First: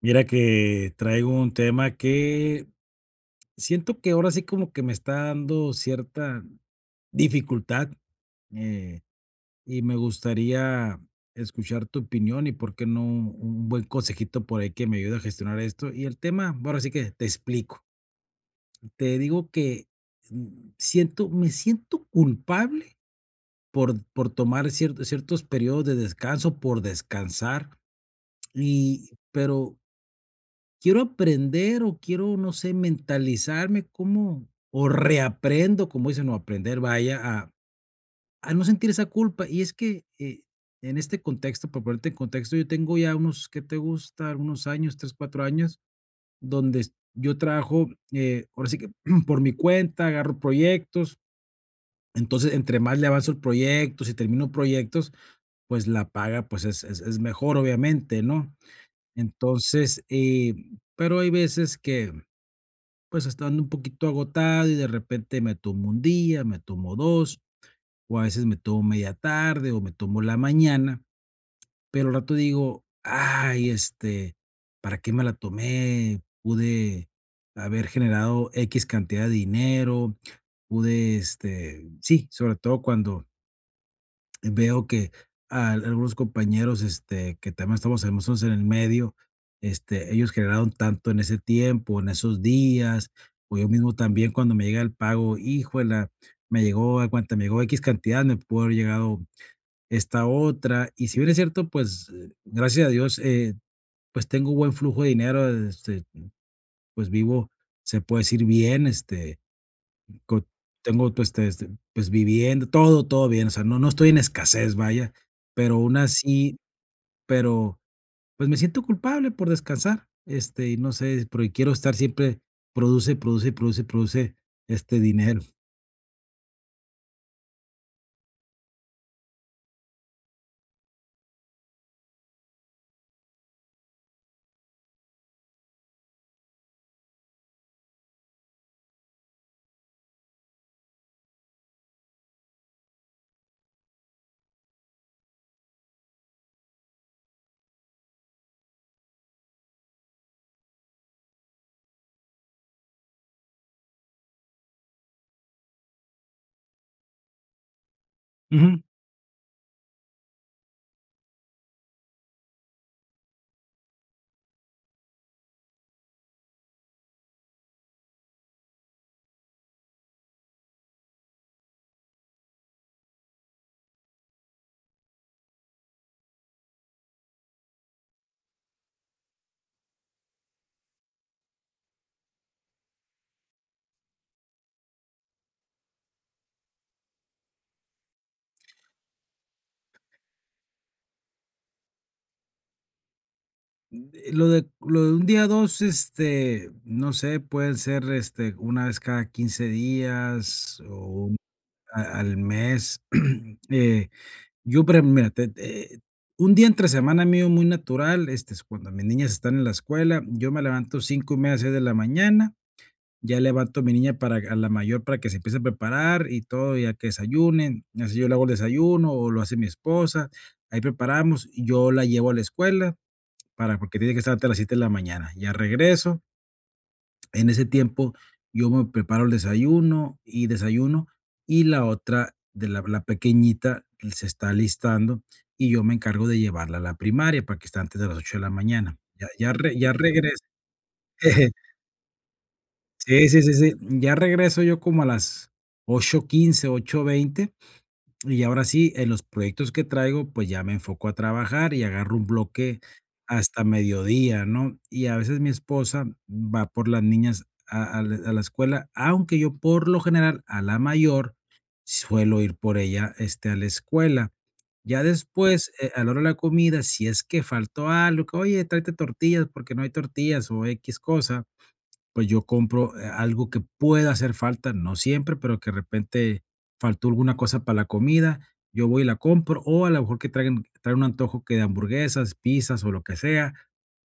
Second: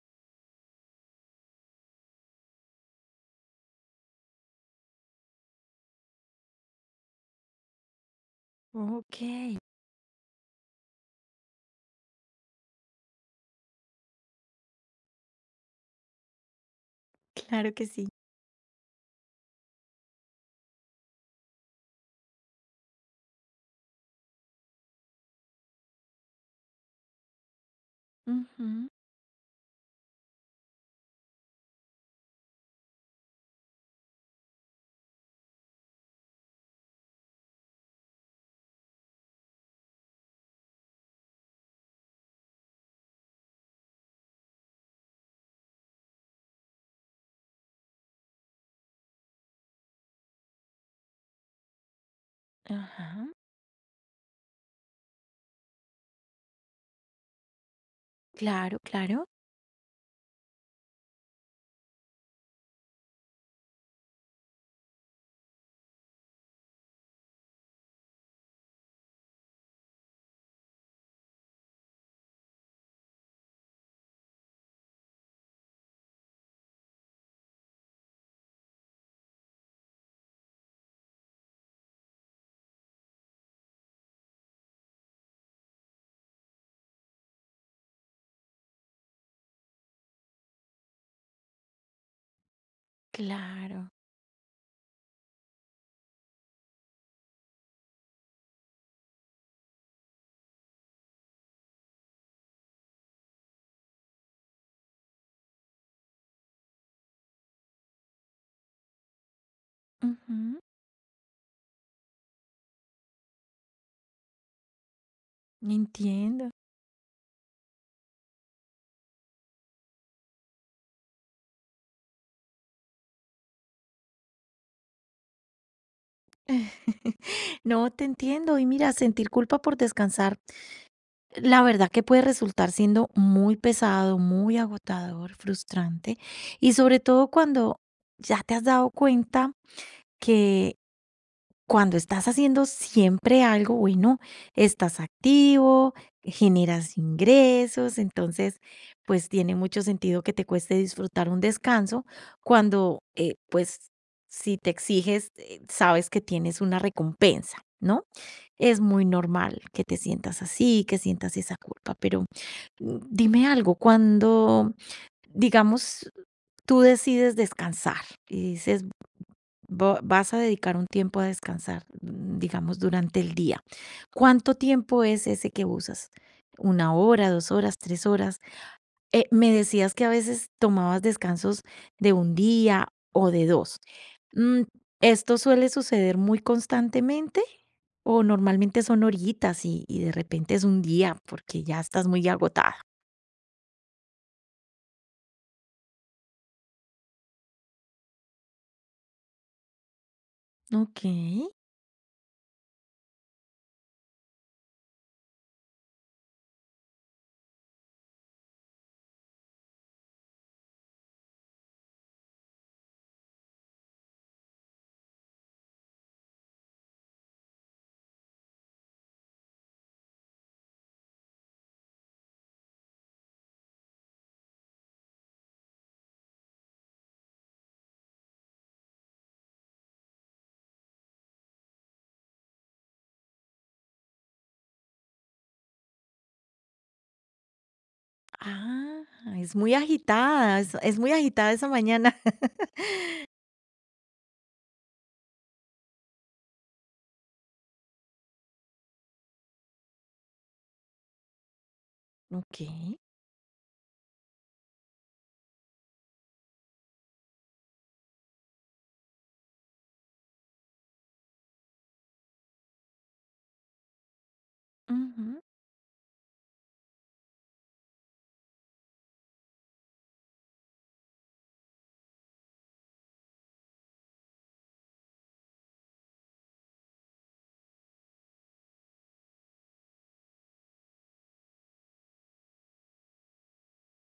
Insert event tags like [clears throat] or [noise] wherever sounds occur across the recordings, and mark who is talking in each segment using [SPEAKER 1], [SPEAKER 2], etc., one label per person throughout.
[SPEAKER 1] Mira que traigo un tema que siento que ahora sí como que me está dando cierta dificultad eh,
[SPEAKER 2] Okey,
[SPEAKER 1] y me gustaría escuchar tu opinión y por qué no un buen consejito por ahí que me ayude a gestionar esto. Y el tema, bueno, ahora sí que te
[SPEAKER 2] claro
[SPEAKER 1] explico.
[SPEAKER 2] que sí.
[SPEAKER 1] Te digo que me siento culpable por tomar ciertos periodos de descanso, por descansar,
[SPEAKER 2] Ujú,
[SPEAKER 1] pero quiero aprender o quiero, no sé, mentalizarme, ¿cómo? O reaprendo, como dicen, no aprender, vaya, a no sentir esa culpa. Y es que en este contexto, para ponerte en contexto, yo tengo ya unos, ¿qué te gusta? Algunos años, tres, cuatro años, donde yo trabajo, ahora sí que [clears throat] por mi cuenta, agarro proyectos. Entonces, entre más le
[SPEAKER 2] ajá.
[SPEAKER 1] avanzo el proyecto, si termino proyectos, pues la paga, pues es mejor, obviamente, ¿no?
[SPEAKER 2] Claro, claro,
[SPEAKER 1] Entonces, pero hay veces que pues, estando un poquito agotado y de repente me tomo un día, me tomo 2 o a veces me tomo media tarde o me tomo la mañana, pero al rato digo: "Ay, este, ¿para qué me la tomé? Pude haber generado x cantidad de dinero, pude, este", sí, sobre todo cuando veo que al algunos compañeros, este, que también estamos en nosotros en el medio, este, ellos generaron tanto en ese tiempo, en esos días, o yo
[SPEAKER 2] claro.
[SPEAKER 1] mismo también cuando me llega el pago, híjole, me llegó X cantidad, me pudo haber llegado esta otra. Y si bien es cierto, pues, gracias a Dios, pues tengo buen flujo de dinero, este, pues vivo, se puede decir bien, este, Co
[SPEAKER 2] Ujú,
[SPEAKER 1] tengo, pues, te este, pues, vivienda, todo, todo bien, o sea, no estoy en escasez, vaya, pero aún
[SPEAKER 2] entiendo.
[SPEAKER 1] así pero, pues, me siento culpable por descansar, este, y no sé, porque quiero estar siempre produce, produce, produce, produce, este, dinero.
[SPEAKER 2] [laughs] No, te entiendo. Y mira, sentir culpa por descansar, la verdad que puede resultar siendo muy pesado, muy agotador, frustrante, y sobre todo cuando ya te has dado cuenta que cuando estás haciendo siempre algo, bueno, estás activo, generas ingresos, entonces, pues tiene mucho sentido que te cueste disfrutar un descanso cuando, pues, si te exiges, sabes que tienes una recompensa, ¿no? Es
[SPEAKER 1] Ujú.
[SPEAKER 2] muy normal que te sientas así, que sientas esa culpa, pero dime algo, cuando, digamos, tú decides descansar y dices, Vo vas a dedicar un tiempo a descansar, digamos, durante el día. ¿Cuánto tiempo es ese que usas? ¿Una hora, 2 horas, 3 horas? Me decías que a veces tomabas descansos de un día o de 2. Mm, ¿Esto suele suceder muy constantemente o normalmente son horitas y de repente es un día porque ya estás muy agotada?
[SPEAKER 1] Lo de un día, a 2 este, no sé, pueden ser, este, una vez cada 15 días o un
[SPEAKER 2] Okey.
[SPEAKER 1] a al mes, [clears throat] eh Yo, pre mira, te te un día entre semana mío muy natural, este, es cuando mis niñas están en la escuela, yo me levanto 5:30 6 de la mañana, ya levanto a mi niña para a la mayor para que se empiece a preparar y todo, ya que desayunen, así yo le hago el desayuno o lo hace mi esposa, ahí preparamos, y yo la llevo a la escuela para porque tiene que estar antes de las 7 de la mañana, ya regreso, en ese tiempo, yo me preparo el desayuno y desayuno, y la otra de la pequeñita se está alistando, y yo me encargo de llevarla a la primaria, para que esté antes de las 8 de la mañana.
[SPEAKER 2] Ah,
[SPEAKER 1] Ya ya
[SPEAKER 2] es muy
[SPEAKER 1] re ya regreso.
[SPEAKER 2] agitada, es muy agitada
[SPEAKER 1] [laughs]
[SPEAKER 2] esa mañana. [laughs]
[SPEAKER 1] Sí, sí, sí, sí. Ya regreso yo como a las 8:15 8:20, y ahora sí, en los proyectos que traigo, pues ya me enfoco a trabajar y agarro un bloque
[SPEAKER 2] Okey.
[SPEAKER 1] hasta mediodía, ¿no? Y a veces mi esposa va por las niñas a la escuela, aunque yo por lo general a la mayor suelo ir por ella este, a la escuela. Ya
[SPEAKER 2] Ujú.
[SPEAKER 1] después, a la hora de la comida, si es que faltó algo, que, oye, tráete tortillas porque no hay tortillas o X cosa, pues yo compro, algo que pueda hacer falta, no siempre, pero que de repente faltó alguna cosa para la comida, yo voy y la compro, o a lo mejor que traigan, traen un antojo que de hamburguesas, pizzas o lo que sea,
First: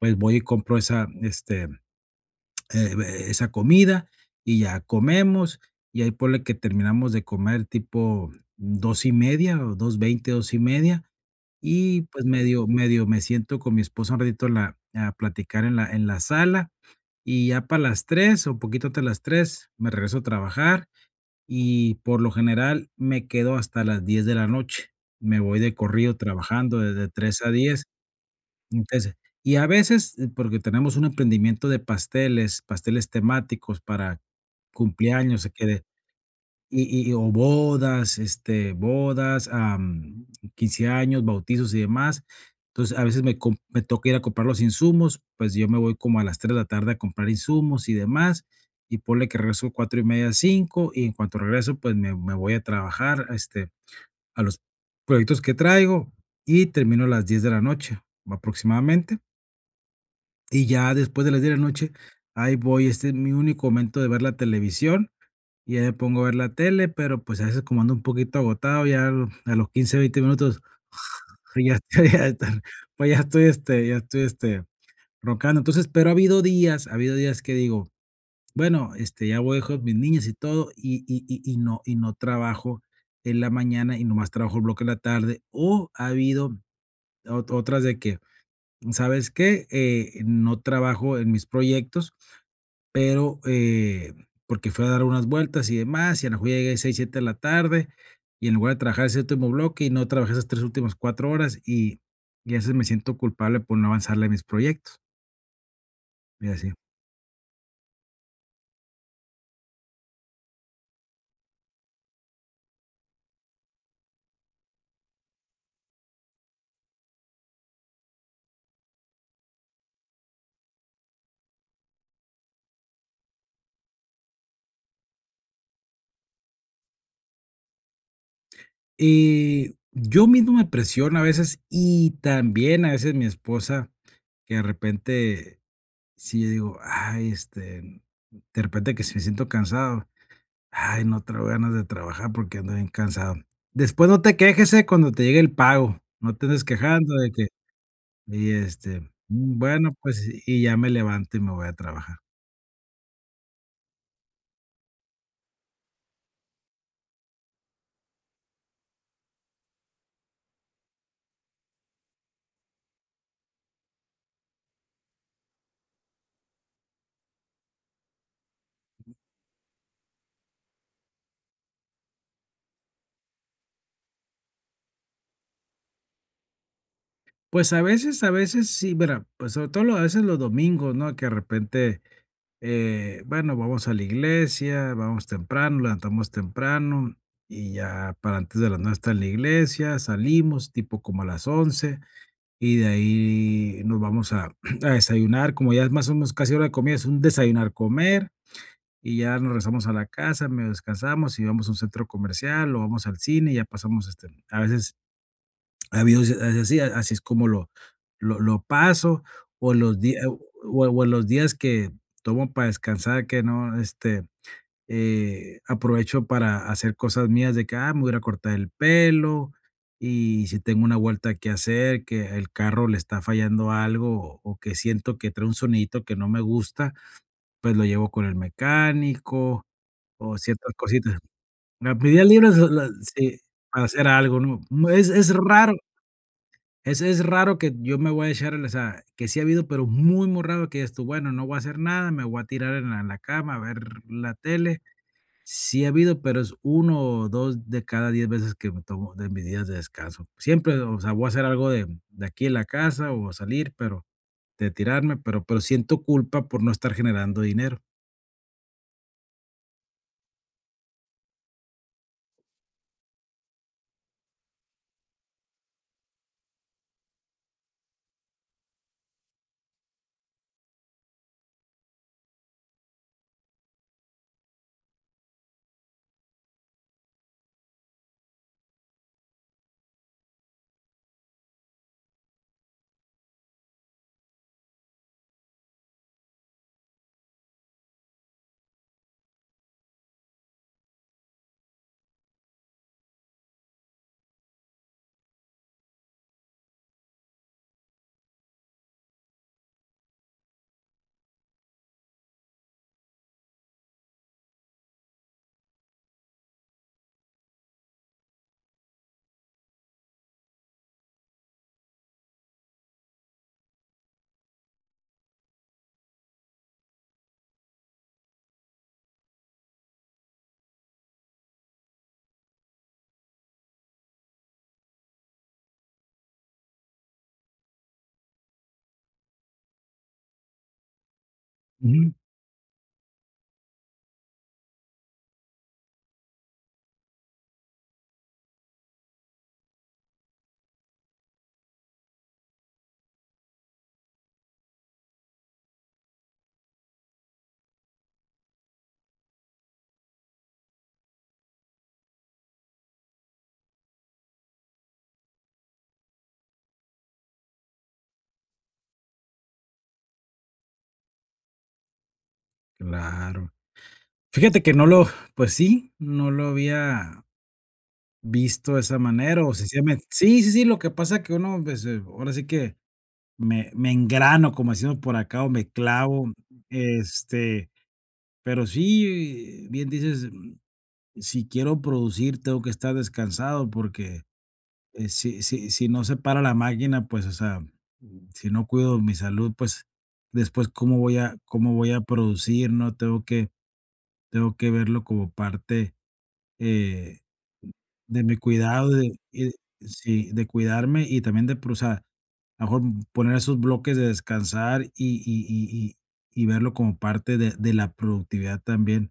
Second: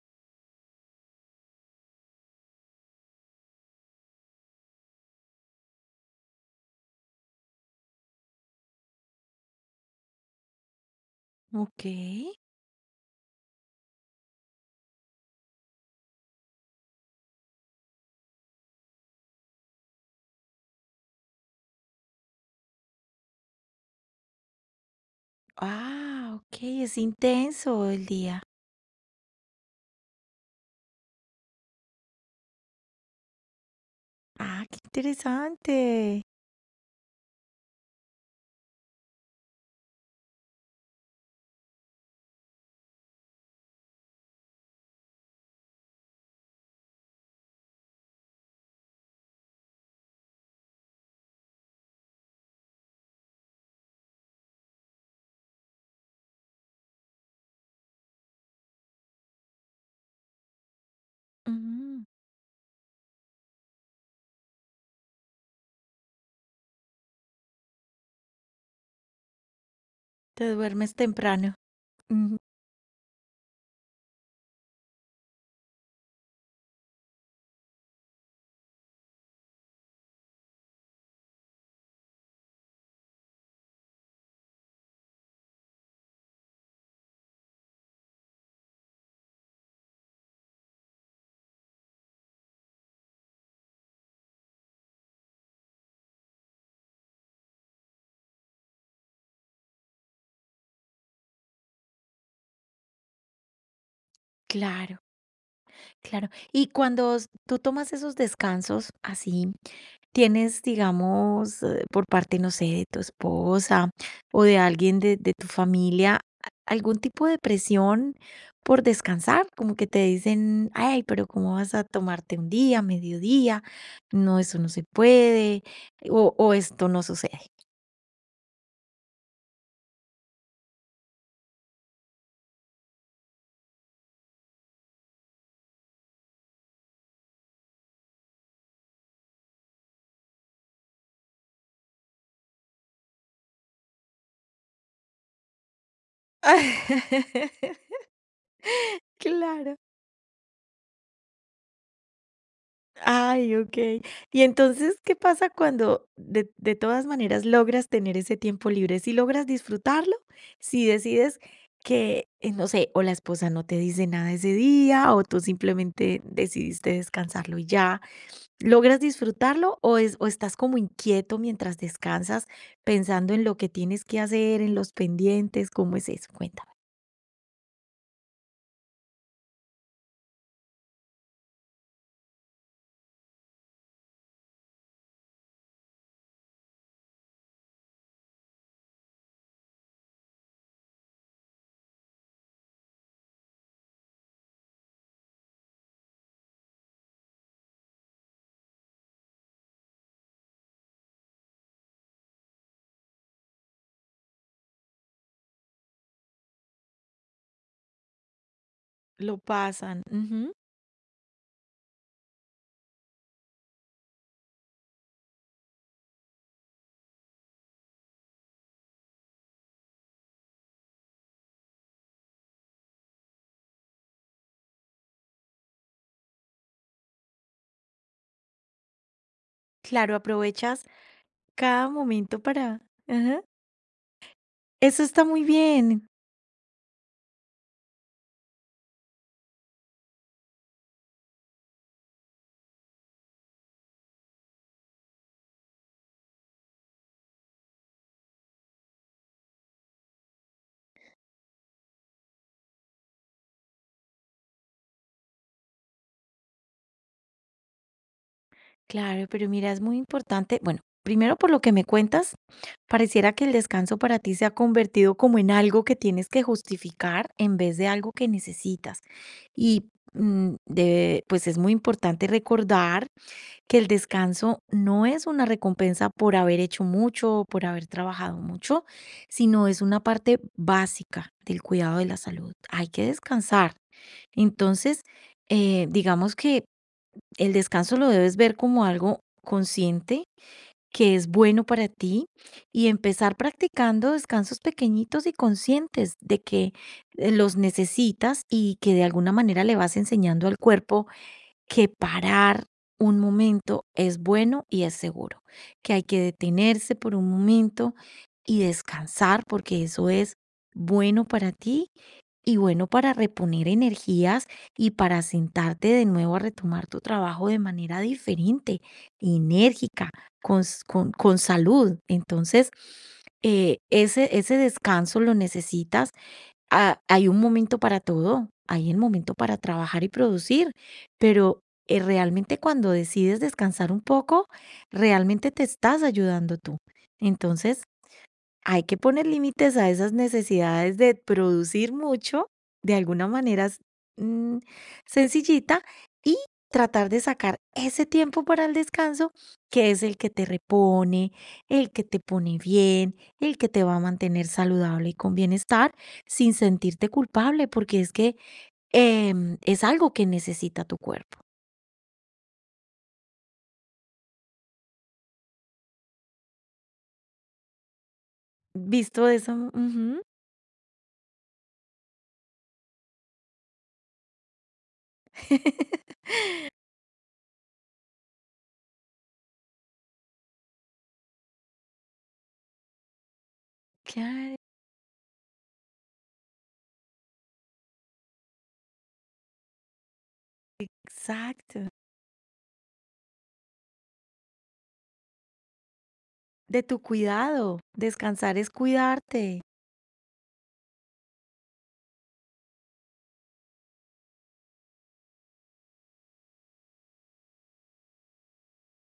[SPEAKER 1] pues voy y compro esa, este, [tsk] esa comida y ya comemos, y ahí ponle que terminamos de comer tipo 2:30 o 2:20, 2:30, y pues
[SPEAKER 2] Okey.
[SPEAKER 1] medio me siento con mi esposa un ratito en la a platicar en la sala, y ya para las 3 o poquito antes de las 3 me regreso a trabajar, y por lo general me quedo hasta las 10 de la noche. Me voy de corrido
[SPEAKER 2] Ah,
[SPEAKER 1] trabajando
[SPEAKER 2] okey, es
[SPEAKER 1] desde 3 a 10.
[SPEAKER 2] intenso el día.
[SPEAKER 1] Entonces y a veces, porque tenemos un emprendimiento de pasteles, pasteles temáticos para
[SPEAKER 2] Ah, qué
[SPEAKER 1] cumpleaños, que de
[SPEAKER 2] interesante.
[SPEAKER 1] y o bodas, este, bodas, 15 años, bautizos y demás. Entonces, a veces me toca ir a comprar los insumos, pues, yo me voy como a las 3 de la tarde a comprar insumos y demás, y ponle que regreso 4:30, 5 y en cuanto regreso, pues, me voy a trabajar, este, a los proyectos que traigo, y termino a las 10 de la noche, aproximadamente. Y ya después de las 10 de la noche,
[SPEAKER 2] Mm,
[SPEAKER 1] ahí voy, este es mi único momento de ver la televisión y ya me pongo a ver la tele, pero, pues, a veces como ando un poquito agotado, ya lo a los 15 20
[SPEAKER 2] te
[SPEAKER 1] minutos,
[SPEAKER 2] duermes temprano.
[SPEAKER 1] [laughs] ya estoy ya
[SPEAKER 2] Ujú,
[SPEAKER 1] estar pues, ya estoy, ya estoy, este, roncando. Entonces, pero ha habido días que digo: "Bueno, este, ya voy a dejar mis niñas y todo", no no trabajo en la mañana y nomás trabajo el bloque en la tarde, o ha habido ot otras de que, ¿sabes qué? No trabajo en mis proyectos pero, porque fue a dar unas vueltas y demás, y a lo mejor ya llegué 6 7 de la tarde, y en lugar de trabajar ese último bloque, y no trabajé esas 3 últimas 4 horas, y a veces me siento culpable por no avanzarle a mis proyectos,
[SPEAKER 2] claro. Claro.
[SPEAKER 1] y
[SPEAKER 2] Y
[SPEAKER 1] así.
[SPEAKER 2] cuando tú tomas esos descansos así, tienes, digamos, por parte, no sé, de tu esposa o de alguien de tu familia, algún tipo de presión por descansar, como que te dicen, ay, pero ¿cómo vas a tomarte un día, mediodía? No, eso no se puede, o esto no sucede.
[SPEAKER 1] Y yo mismo me presiono a veces, y también a veces mi esposa, que de repente, si yo digo: "Ay, este", de repente que si me siento cansado, Ay, no traigo ganas de trabajar porque ando bien cansado. Después no te quejes, cuando te llegue el pago. No te andes quejando de que
[SPEAKER 2] [laughs]
[SPEAKER 1] y, este,
[SPEAKER 2] Claro.
[SPEAKER 1] bueno, pues, y ya me levanto y me voy a trabajar.
[SPEAKER 2] Ay, okey. Y entonces, ¿qué pasa cuando de todas maneras logras tener ese tiempo libre? ¿Si logras disfrutarlo? Si decides que, no sé, o la esposa no te dice nada ese día, o tú simplemente decidiste descansarlo y ya, ¿logras disfrutarlo o es o estás como inquieto mientras descansas, pensando en lo que tienes que hacer, en los pendientes? ¿Cómo es eso? Cuéntame.
[SPEAKER 1] Pues, a veces sí, mira, pues, sobre todo lo a veces los domingos, ¿no? Que de repente, bueno, vamos a la iglesia, vamos temprano, levantamos temprano, y ya para antes de las 9 está en la iglesia, salimos tipo como a las 11. Y de ahí nos vamos a, [clears throat] a desayunar, como ya es más o menos casi hora de comida, es un desayunar, comer, y ya nos regresamos a la casa, medio descansamos y vamos a un centro comercial o vamos al cine, y ya pasamos, este, a veces, ha habido así, así es como lo paso,
[SPEAKER 2] Lo
[SPEAKER 1] o los
[SPEAKER 2] pasan,
[SPEAKER 1] días,
[SPEAKER 2] ujú.
[SPEAKER 1] o en los días que tomo para descansar, que no, este, aprovecho para hacer cosas mías de que, ah, me voy a ir a cortar el pelo y si tengo una vuelta que hacer, que el carro le está fallando algo o que siento que trae un sonidito que no me gusta, pues lo llevo con el mecánico
[SPEAKER 2] Claro,
[SPEAKER 1] o ciertas
[SPEAKER 2] aprovechas
[SPEAKER 1] cositas.
[SPEAKER 2] cada
[SPEAKER 1] A mis días
[SPEAKER 2] momento
[SPEAKER 1] libres,
[SPEAKER 2] para
[SPEAKER 1] lo sí,
[SPEAKER 2] ajá.
[SPEAKER 1] para hacer algo, ¿no? Mm,
[SPEAKER 2] Eso
[SPEAKER 1] es
[SPEAKER 2] está
[SPEAKER 1] es
[SPEAKER 2] muy
[SPEAKER 1] raro,
[SPEAKER 2] bien.
[SPEAKER 1] es raro que yo me voy a echar, o sea, que sí ha habido, pero muy, muy raro que digas tú, bueno, no voy a hacer nada, me voy a tirar en la cama a ver la tele. Sí ha habido, pero es 1 o 2 de cada 10 veces que me tomo de mis días de descanso. Siempre, o sea, voy a hacer algo de aquí en la casa o salir, pero de tirarme, pero siento culpa por no estar generando dinero.
[SPEAKER 2] Claro, pero mira, es muy importante. Bueno, primero por lo que me cuentas, pareciera que el descanso para ti se ha convertido como en algo que tienes que justificar en vez de algo que necesitas. Y pues es muy importante recordar que el descanso no es una recompensa por haber hecho mucho, por haber trabajado mucho, sino es una parte básica del cuidado de la salud. Hay que descansar. Entonces, digamos que el descanso lo debes ver como algo consciente que es bueno para ti y empezar practicando descansos pequeñitos y conscientes de que los necesitas y que de alguna manera le vas enseñando al cuerpo que parar un momento es bueno y es seguro, que hay que detenerse por un momento y descansar porque eso es bueno para ti y bueno, para reponer energías y para sentarte de nuevo a retomar tu trabajo de manera diferente, enérgica, con salud. Entonces, ese descanso lo necesitas. Ah, hay un momento para todo, hay el momento para trabajar y producir, pero
[SPEAKER 1] Ujú.
[SPEAKER 2] realmente cuando decides descansar un poco, realmente te estás ayudando tú. Entonces, hay que poner límites a esas necesidades de producir mucho, de alguna manera, mm, sencillita, y tratar de sacar ese tiempo para el descanso, que es el que te repone, el que te pone bien, el que te va a mantener saludable y con bienestar, sin sentirte culpable, porque es que es algo que necesita tu cuerpo.
[SPEAKER 1] Claro. Fíjate que no lo pues sí, no lo había visto de esa
[SPEAKER 2] Visto
[SPEAKER 1] manera, o
[SPEAKER 2] eso,
[SPEAKER 1] sencillamente
[SPEAKER 2] ujú.
[SPEAKER 1] sí, sí, sí, lo que pasa que uno, pues, ahora sí que me engrano, como decimos por acá, o me clavo,
[SPEAKER 2] [laughs]
[SPEAKER 1] este, pero sí, bien dices si quiero producir, tengo que estar descansado porque,
[SPEAKER 2] Claro,
[SPEAKER 1] si no se para la máquina, pues, o sea, si no cuido mi salud, pues, después, ¿cómo voy a cómo
[SPEAKER 2] exacto.
[SPEAKER 1] voy a producir?, ¿no? Tengo que verlo como parte,
[SPEAKER 2] De tu
[SPEAKER 1] eh,
[SPEAKER 2] cuidado.
[SPEAKER 1] de mi
[SPEAKER 2] Descansar es
[SPEAKER 1] cuidado, de y
[SPEAKER 2] cuidarte.
[SPEAKER 1] sí, de cuidarme y también de pro o sea, a lo mejor poner esos bloques de descansar verlo como parte de la productividad también.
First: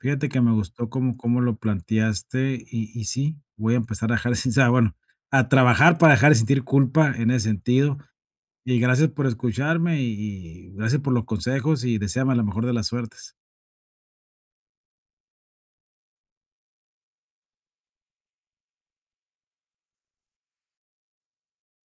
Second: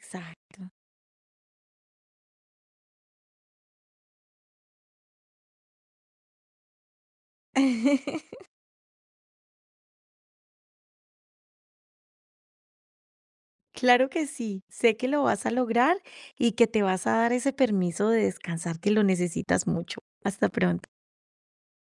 [SPEAKER 1] Fíjate que me gustó cómo lo planteaste y sí, voy a empezar a dejar de [laughs] sen o sea, bueno, a trabajar para dejar de sentir culpa en ese sentido.
[SPEAKER 2] [laughs]
[SPEAKER 1] Y gracias por escucharme y gracias por los consejos y deséame la mejor de las suertes.
[SPEAKER 2] Claro que sí. Sé que lo vas a lograr y que te vas a dar ese permiso de descansar que lo necesitas mucho. Hasta pronto.